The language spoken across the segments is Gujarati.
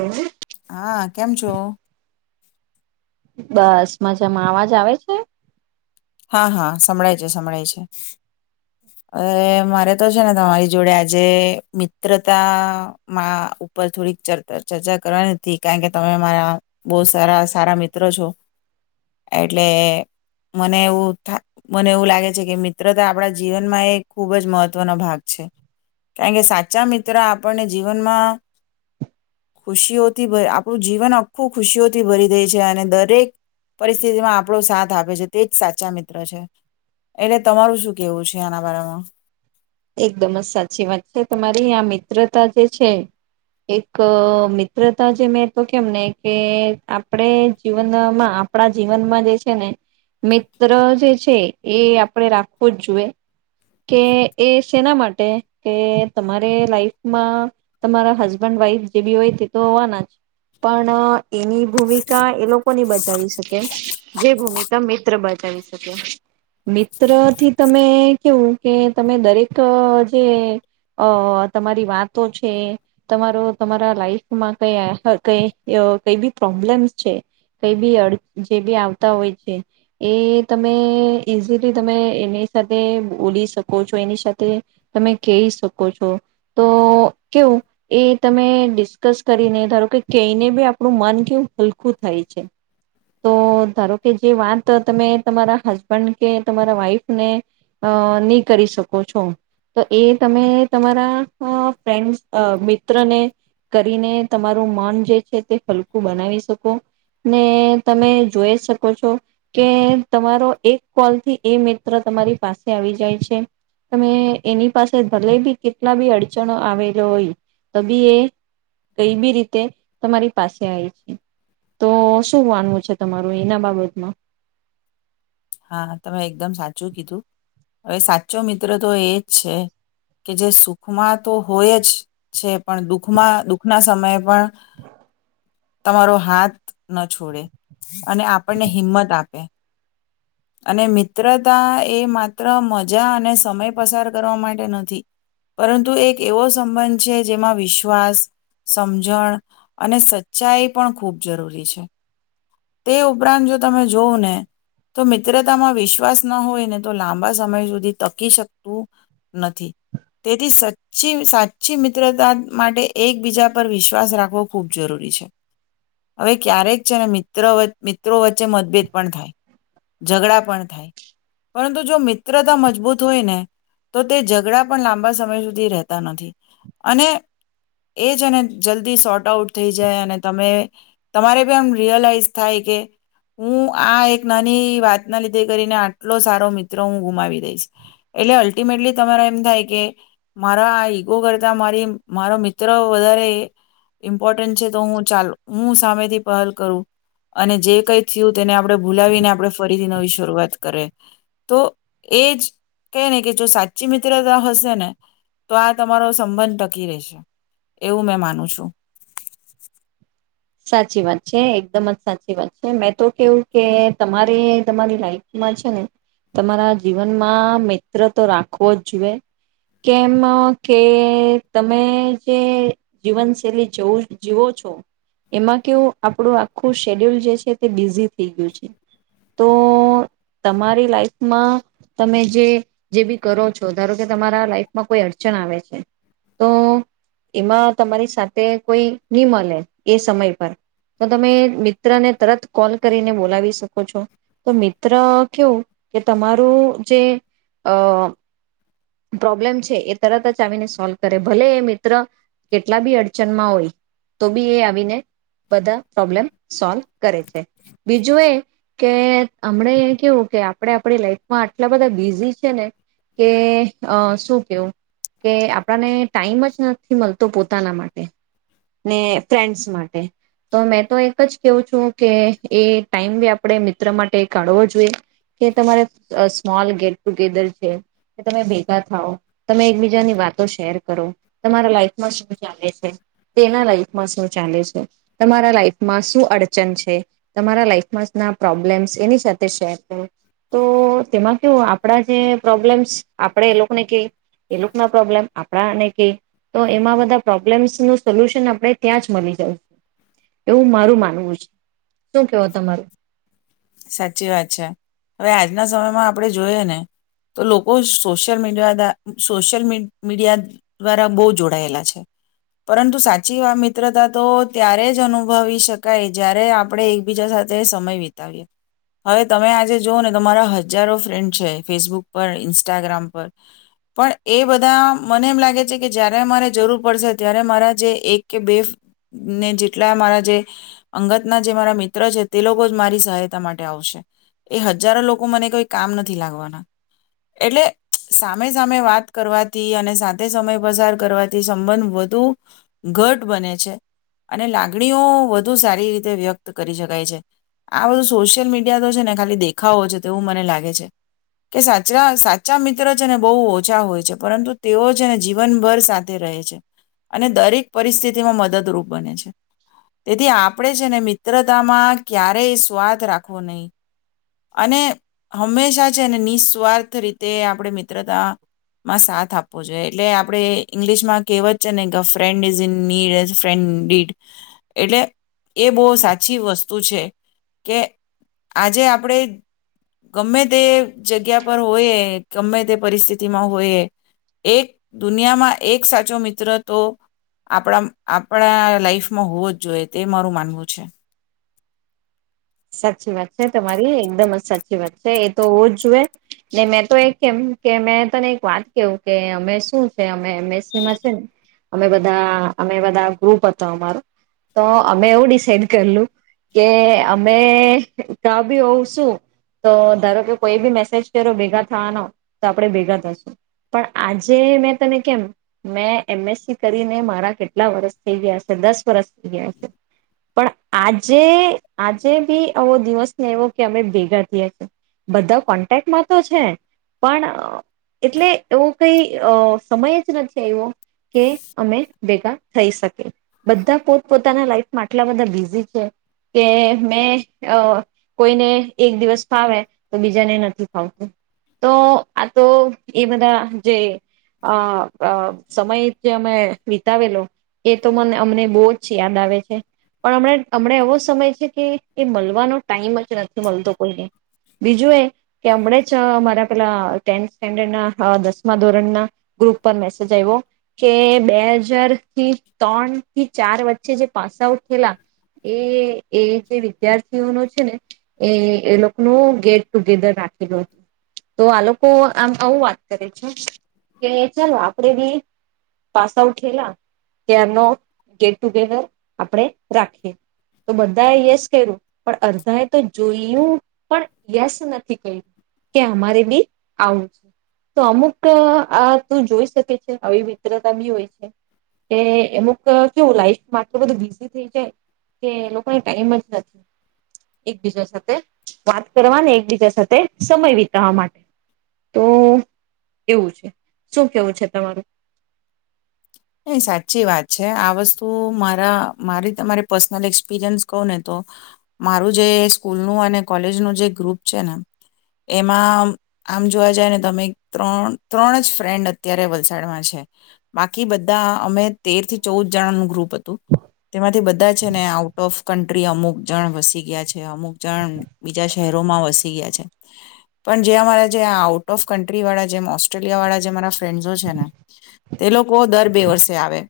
હા. હા કેમ છો? બસ મજામાં અવાજ આવે છે? હા હા સંભળાય છે સંભળાય છે, હ મારે તો છે ને તમારી જોડે આજે મિત્રતામાં ઉપર થોડીક ચર્ચા કરવાની હતી કારણ કે તમે મારા બહુ સારા સારા મિત્રો છો, એટલે મને એવું મને એવું લાગે છે કે મિત્ર તો આપણા જીવનમાં એ ખૂબ જ મહત્વનો ભાગ છે, કારણ કે સાચા મિત્ર આપણને જીવનમાં, ખુશીઓથી આપણું જીવન આખું ખુશીઓથી ભરી દે છે અને દરેક પરિસ્થિતિમાં આપણો સાથ આપે છે. તેજ સાચા મિત્ર છે, એટલે તમારું શું કેવું છે આના બરામાં. એકદમ જ સાચી વાત છે તમારી આ મિત્રતા જે છે, એક મિત્રતા જે મેં તો કેમને કે આપણે જીવનમાં આપણા જીવનમાં જે છે ને મિત્ર જે છે, એ આપણે રાખવું જ જોઈએ, કે એ શેના માટે કે તમારે લાઈફમાં તમારા હસબન્ડ વાઈફ જે બી હોય તે તો હોવાના જ, પણ એની ભૂમિકા એ લોકોની બજાવી શકે, જે ભૂમિકા મિત્ર બજાવી શકે, મિત્ર થી તમે કેવું કે તમે દરેક જે તમારી વાતો છે તમારો તમારા લાઈફમાં કઈ કઈ કઈ બી પ્રોબ્લેમ્સ છે, કઈ બી અડ જે બી આવતા હોય છે એ તમે ઈઝીલી તમે એની સાથે બોલી શકો. એની સાથે, તમે કહી શકો છો, તો કેવું એ તમે ડિસ્કસ કરીને ધારો કે કહીને બી આપણું મન કેવું હલકું થાય છે, તો ધારો કે જે વાત તમે તમારા હસબન્ડ કે તમારા વાઈફને, ની કરી શકો છો, તો એ તમે તમારા ફ્રેન્ડ મિત્રને કરીને તમારું મન જે છે તે હલકું બનાવી શકો, ને તમે જોઈ શકો છો, કે તમારો એક કોલથી એ મિત્ર તમારી પાસે આવી જાય છે. તમે એની પાસે ભલે બી કેટલા બી અડચણ આવેલો હોય, તો બી એ કઈ બી રીતે તમારી પાસે આવી છે, તો શું વાનવું છે તમારું એના બાબતમાં. હા તમે એકદમ સાચું કીધું, હવે સાચો મિત્ર તો એ જ છે કે જે સુખમાં તો હોય જ છે પણ દુખમાં દુઃખના સમયે પણ. તમારો હાથ ન છોડે અને આપણને હિંમ્મત આપે અને મિત્રતા એ માત્ર મજા અને સમય પસાર કરવા માટે નથી પરંતુ એક એવો સંબંધ છે જેમાં વિશ્વાસ સમજણ અને સચ્ચાઈ પણ ખૂબ જરૂરી છે તે ઉપરાંત જો તમે જોવં ને તો મિત્રતામાં વિશ્વાસ ના હોય ને તો લાંબા સમય સુધી તકી શકતું નથી તેથી સાચ્ચી સાચી મિત્રતા માટે એકબીજા પર વિશ્વાસ રાખવો ખૂબ જરૂરી છે હવે ક્યારેક છે ને મિત્ર મિત્રો વચ્ચે મતભેદ પણ થાય ઝઘડા પણ થાય પરંતુ જો મિત્રતા મજબૂત હોય ને તો તે ઝઘડા પણ લાંબા સમય સુધી રહેતા નથી અને એ જને જલ્દી શોર્ટ આઉટ થઈ જાય અને તમે તમારે પણ એમ રિયલાઈઝ થાય કે હું આ એક નાની વાત ના લીધે કરીને આટલો સારો મિત્ર હું ગુમાવી દઈશ એટલે અલ્ટિમેટલી તમારા એમ થાય કે મારા આ ઈગો કરતા મારી મારો મિત્ર વધારે ઇમ્પોર્ટન્ટ છે તો હું ચાલું હું સામેથી પહલ કરું અને જે કઈ થયું તેને આપડે ભૂલાવીને આપણે ફરીથી નવી શરૂઆત કરે તો એજ ક ને કે જો સાચી મિત્રતા હશે ને તો આ તમારો સંબંધ ટકી રહેશે એવું મેં માનું છું. સાચી વાત છે એકદમ જ સાચી વાત છે મેં તો કેવું કે તમારે તમારી લાઈફમાં છે ને તમારા જીવનમાં મિત્ર તો રાખવો જ જુએ કેમ કે તમે જે જીવનશૈલી જવ જીવો છો. એમાં કેવું આપણું આખું શેડ્યુલ જે છે તે બિઝી થઈ ગયું છે તો તમારી લાઈફમાં તમે જે જે બી કરો છો ધારો કે તમારા લાઈફમાં કોઈ અડચણ આવે છે તો એમાં તમારી સાથે કોઈ ન મળે. એ સમય પર તો તમે મિત્રને તરત કોલ કરીને બોલાવી શકો છો તો મિત્ર કેવું કે તમારું જે અ પ્રોબ્લેમ છે એ તરત જ આવીને સોલ્વ કરે ભલે એ મિત્ર કેટલા બી અડચણમાં હોય તો બી એ આવીને બધા પ્રોબ્લેમ સોલ્વ કરે છે બીજું એ કે હમણે એ કેવું કે આપણે આપણી લાઈફમાં આટલા બધા બિઝી છે ને કે અ શું કેવું કે આપણને ટાઈમ જ નથી મળતો પોતાના માટે ને ફ્રેન્ડસ માટે તો મેં તો એક જ કવું છું કે એ ટાઈમ બી આપણે મિત્ર માટે કાઢવો જોઈએ કે તમારે સ્મોલ ગેટ ટુગેધર છે તમે થ તમે એકબીજાની વાતો શેર કરો તમારા લાઈફમાં શું ચાલે છે તેના લાઈફમાં શું ચાલે છે તમારા લાઈફમાં શું અડચન છે તમારા લાઈફમાં ના પ્રોબ્લેમ્સ એની સાથે શેર કરો તો તેમાં કેવુ આપણા જે પ્રોબ્લેમ્સ આપણે એ લોકોને કહી એ લોકો ના પ્રોબ્લેમ આપણાને ક તો એમાં બધા પ્રોબ્લેમ્સ નું સોલ્યુશન આપણે ત્યાં જ મળી જાય છે એવું મારું માનવું છે. શું કેવો તમારું. સાચી વાત છે હવે આજના સમયમાં આપણે જોઈએ ને તો લોકો સોશિયલ મીડિયા સોશિયલ મીડિયા દ્વારા બહુ જોડાયેલા છે પરંતુ સાચી વા મિત્રતા તો ત્યારે જ અનુભવી શકાય જ્યારે આપણે એકબીજા સાથે સમય વિતાવીએ. હવે તમે આજે જોઓ ને તમારા હજારો ફ્રેન્ડ છે ફેસબુક પર ઇન્સ્ટાગ્રામ પર પણ એ બધા મને એમ લાગે છે કે જયારે મારે જરૂર પડશે ત્યારે મારા જે એક કે બે ને જેટલા મારા જે અંગતના જે મારા મિત્ર છે તે લોકો જ મારી સહાય આવ એ હજારો લોકો મને કોઈ કામ નથી લાગવાના એટલે સામે સામે વાત કરવાથી અને સાથે સમય પસાર કરવાથી સંબંધ વધુ ઘટ બને છે અને લાગણીઓ વધુ સારી રીતે વ્યક્ત કરી શકાય છે આ બધું. સોશિયલ મીડિયા તો છે ને ખાલી દેખાવો છે તેવું મને લાગે છે કે સાચા સાચા મિત્ર છે ને બહુ ઓછા હોય છે પરંતુ તેઓ છે ને જીવનભર સાથે રહે છે અને દરેક પરિસ્થિતિમાં મદદરૂપ બને છે તેથી આપણે છે ને મિત્રતામાં ક્યારેય સ્વાદ રા નહી અને હંમેશા છેને નિસ્વાર્થ રીતે આપણે મિત્રતામાં સાથ આપવો જોઈએ એટલે આપણે ઇંગ્લિશમાં કહેવત છે ને ગ ફન્ડ ઇઝ ઇ ફન્ એટલે એ બહુ સાચી વસ્તુ છે. કે આજે આપણે ગમે તે જગ્યા પર હોય ગમે તે પરિસ્થિતિમાં હોયએ એક દુનિયામાં એક સાચો મિત્ર તો આપણા આપણા લાઈફમાં હોવો જ જોઈએ તે મારું માનવું છે. સાચી વાત છે તમારી એકદમ જ સાચી વાત છે એ તો જ જોુએ ને મેં તો એ કેમ કે મેં તને એક વાત કેું કે અમે શું છે અમે એમએસસીમાં છે ને અમે બધા અમે બધા ગ્રુપ હતો અમારો તો અમે એવું ડિસાઇડ કરલું કે અમે કા બી હોઉં છું તો ધારો કે કોઈ બી મેસેજ કરો ભેગા થવાનો તો આપણે ભેગા થશું પણ આજે મેં તને કેમ મેં એમએસસી કરીને મારા કેટલા વરસ થઈ ગયા છે દસ વરષ થઈ ગયા છે પણ આજે આજે બી આવો દિવસ ને એવો કે અમે ભેગા થયા છીએ બધા કોન્ટેક્ટમાં તો છે પણ એટલે એવો કઈ સમય જ નથી આવ્યો કે અમે ભેગા થઈ શકીએ બધા પોત પોતાના લાઈફમાં આટલા બધા બિઝી છે. કે મેં કોઈને એક દિવસ ફાવે તો બીજાને નથી ફાવતું તો આ તો એ બધા જે સમય જે અમે વિતાવેલો એ તો મને અમને બહુ જ યાદ આવે છે પણ હમણ એવો. નો ટાઈમ જ નથી મળતો કોઈને બીજું એ કે હમ જ મારા પેલા ટેન્થ સ્ટેન્ડ ના દસમા ધોરણ ના ગ્રુપ પર મેસેજ આવ્યો કે બે હજાર થી ત્રણથી ચાર વચ્ચે જે પાસ આઉટ થયેલા એ એ જે વિદ્યાર્થીઓ ન છે ને એ એ લોકોનું ગેટ ટુગેધર રાખેલું હતું તો આ લોકો આમ આવું વાત કરે છે કે ચાલો આપણેે બી પાસ આઉટેલા ત્યારનો ગેટ ટુગેધર આપણે રાખીએ. તો બધાએ યસ કર્યું પણ અર્ધા એ તો જોયું પણ યસ નથી કર્યું કે અમારે બી આવું છે તો અમુક આ તું જોઈ શકે છે આવી મિત્રતા બી હોય છે કે અમુક કેવું લાઈફમાં આટલું બધું બીઝી થઈ જાય. કે લોકોને ટાઈમ જ નથી એકબીજા સાથે વાત કરવાને એકબીજા સાથે સમય વિતાવા માટે તો એવું છે શું કેવું છે તમારું એ સાચી વાત છે આ વસ્તુ મારા મારી તમારી પર્સનલ એક્સપિરિયન્સ કહું ને તો મારું જે સ્કૂલનું અને કોલેજનું જે ગ્રુપ છે ને એમાં આમ જોવા જાય ને તમે ત્રણ ત્રણ જ ફ્રેન્ડ અત્યારે વલસાડમાં છે બાકી બધા બ અમે તેર થી ચૌદ જણા નું ગ્રુપ હતું તેમાંથી બધા છે ને આઉટ ઓફ કન્ટ્રી અમુક જણ વસી ગયા છે અમુક જણ બીજા શહેરોમાં વસી ગયા છે પણ જે અમારા જે આઉટ ઓફ કન્ટ્રી વાળા જેમ ઓસ્ટ્રેલિયા વાળા જે અરા ફ્રેન્ડસો છે ને તે લોકો દર બે વર્ષે આવે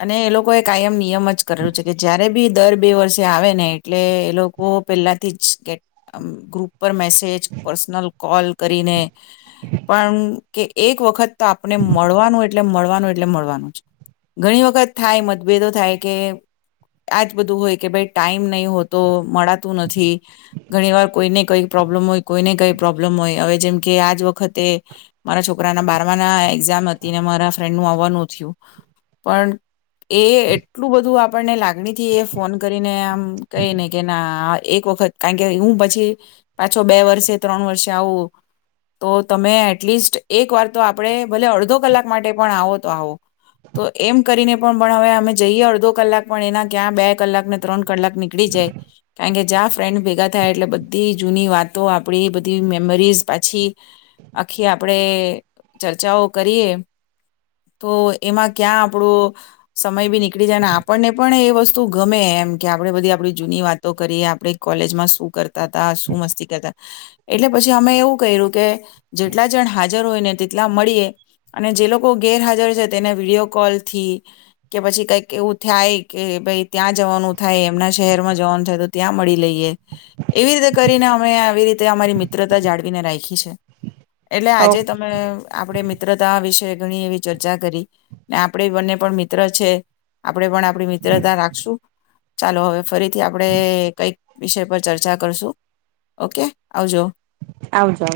અને એ લોકો કાયમ નિયમ જ કરેલું છે કે જયારે બી દર બે વર્ષે આવે ને એટલે એ લોકો પેલાથી જટ ગ્રુપ પર મેસેજ પર્સનલ કોલ કરીને પણ કે એક વખત તો આપને મળવાનું એટલે મળવાનું. એ મળનું ઘણી વખત થાય મતભેદો થાય કે આજ બધું હોય કે ભાઈ ટાઈમ નહી હોતો મળતું નથી ઘણી વાર કોઈને કઈ પ્રોબ્લમ હોય કોઈને કઈ પ્રોબ્લમ હોય હવે જેમ કે આજ વખતે મારા છોકરાના બારમા ના એઝામ હતી ને મારા ફ્રેન્ડનું થયું પણ એ એટલું બધું આપણને લાગણીથી એ ફોન કરીને આમ કહી ને કે ના એક વખત કારણ કે હું પછી પાછો બે વર્ષે ત્રણ વર્ષે આવું તો તમે એટલીસ્ટ એક વાર તો આપણે ભલે અડધો કલાક માટે પણ આવો તો આવો તો એમ કરીને પણ પણ હવે અમે જઈએ અડધો કલાક પણ એના ક્યાં બે કલાક ને ત્રણ કલાક નીકળી જાય કારણ કે જ્યાં ફ્રેન્ડ ભેગા થાય એટલે બધી જૂની વાતો આપડી બધી મેમરીઝ પાછી આખી આપણેે. ચર્ચાઓ કરીએ. તો એમાં ક્યાં આપણો સમય બી નીકળી જાય ને આપણને પણ એ વસ્તુ ગમે એમ કે આપણે બધી આપણી જૂની વાતો કરીએ આપણે કોલેજમાં શું કરતા હતા શું મસ્તી કરતા એટલે પછી અમે એવું કર્યું કે જેટલા જણ હાજ જર હોય ને તેટલા મળીએ અને જે લોકો ગેરહાજર છે તેને વિડીયો કોલ થી કે પછી કઈક એવું થાય કે ભઈ ત્યાં જવાનું થાય એમના શહેરમાં જવાનું થાય તો ત્યાં મળી લઈએ, એવી રીતે કરીને અમે આવી રીતે અમારી મિત્રતા જાળવીને રાઈખી છે. એટલે આજે તમે આપડે મિત ત્રતા વિશે ઘણી એવી ચર્ચા કરી, ને આપણે બંને પણ મિત્ર છે, આપણે પણ આપણી મિત્રતા રાખશું ચાલો હવે ફરીથી આપણેે કઈક વિષય પર ચર્ચા કરશું, ઓકે આવજો. આવજો.